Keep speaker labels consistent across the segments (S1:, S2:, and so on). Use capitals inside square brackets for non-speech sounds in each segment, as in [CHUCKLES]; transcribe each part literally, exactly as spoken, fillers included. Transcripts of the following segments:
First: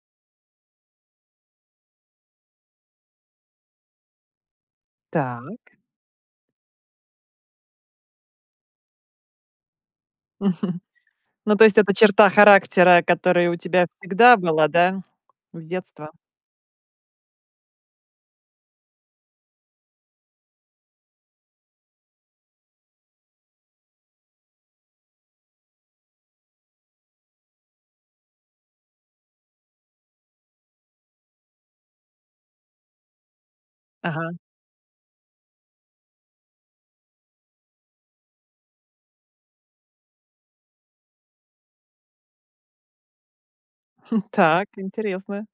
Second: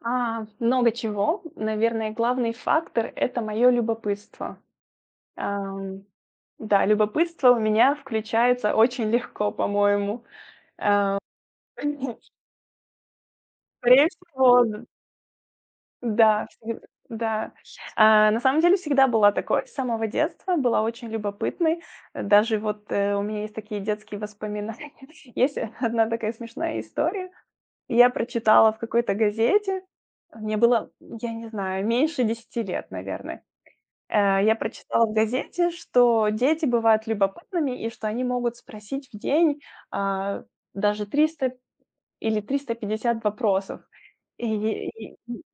S1: А, много чего. Наверное, главный фактор- это моё любопытство.
S2: Так.
S1: Ам, да, любопытство у меня включается очень легко, по-моему.
S2: [CHUCKLES] Ну, то есть
S1: Э, [CLEARS THROAT]
S2: это
S1: мгм.
S2: черта характера, который у тебя
S1: Скорее
S2: всегда
S1: всего,
S2: была,
S1: да.
S2: да, с детства?
S1: Да, сам да. Э, на самом деле всегда была такой, с самого детства была очень любопытной. Э, даже вот, э, у меня есть такие детские воспоминания. Есть [CHUCKLES] одна такая смешная история. Я прочитала в какой-то газете, э, мне было, я не знаю, меньше десяти лет, наверное.
S2: Ага.
S1: Э, я прочитала в газете, что дети бывают любопытными и что они могут спросить в день, а, даже, триста или триста пятьдесят вопросов.
S2: [CHUCKLES] Так,
S1: Ие и и
S2: интересно.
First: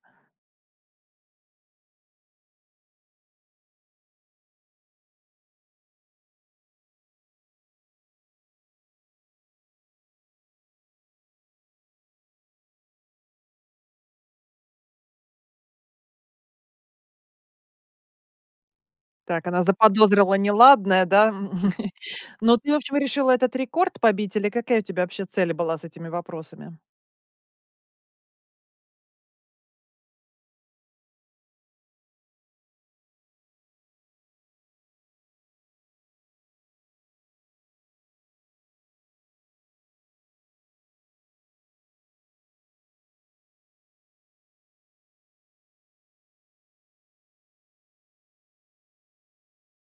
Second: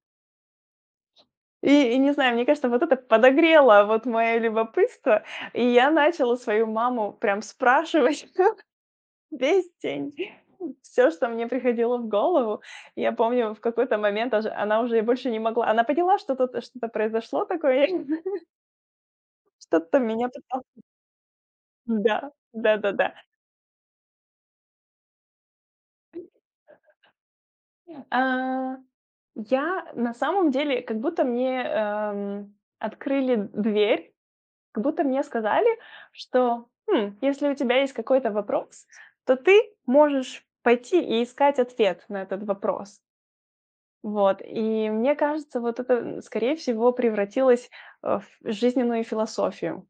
S1: И и не знаю, мне кажется, вот это подогрело вот моё любопытство. И я начала свою маму прям спрашивать всё весь день. Всё, что мне приходило в голову. Я помню, в какой-то момент даж она уже больше не могла. Она поняла, что-то, т что-то произошло такое, я не знаю. [LAUGHS]
S2: Так, она
S1: Что-то меня
S2: заподозрила
S1: подтол
S2: неладное, да? [CHUCKLES]
S1: Да,
S2: Но ты, в общем,
S1: да-да-да.
S2: решила этот рекорд побить или какая у тебя вообще цель была с этими вопросами?
S1: А, я на самом деле, как будто мне, эм, открыли дверь, как будто мне сказали, что: хм, если у тебя есть какой-то вопрос, то ты можешь пойти и искать ответ на этот вопрос. Вот и мне кажется, вот это, н скорее всего, превратилось, э, в жизненную философию.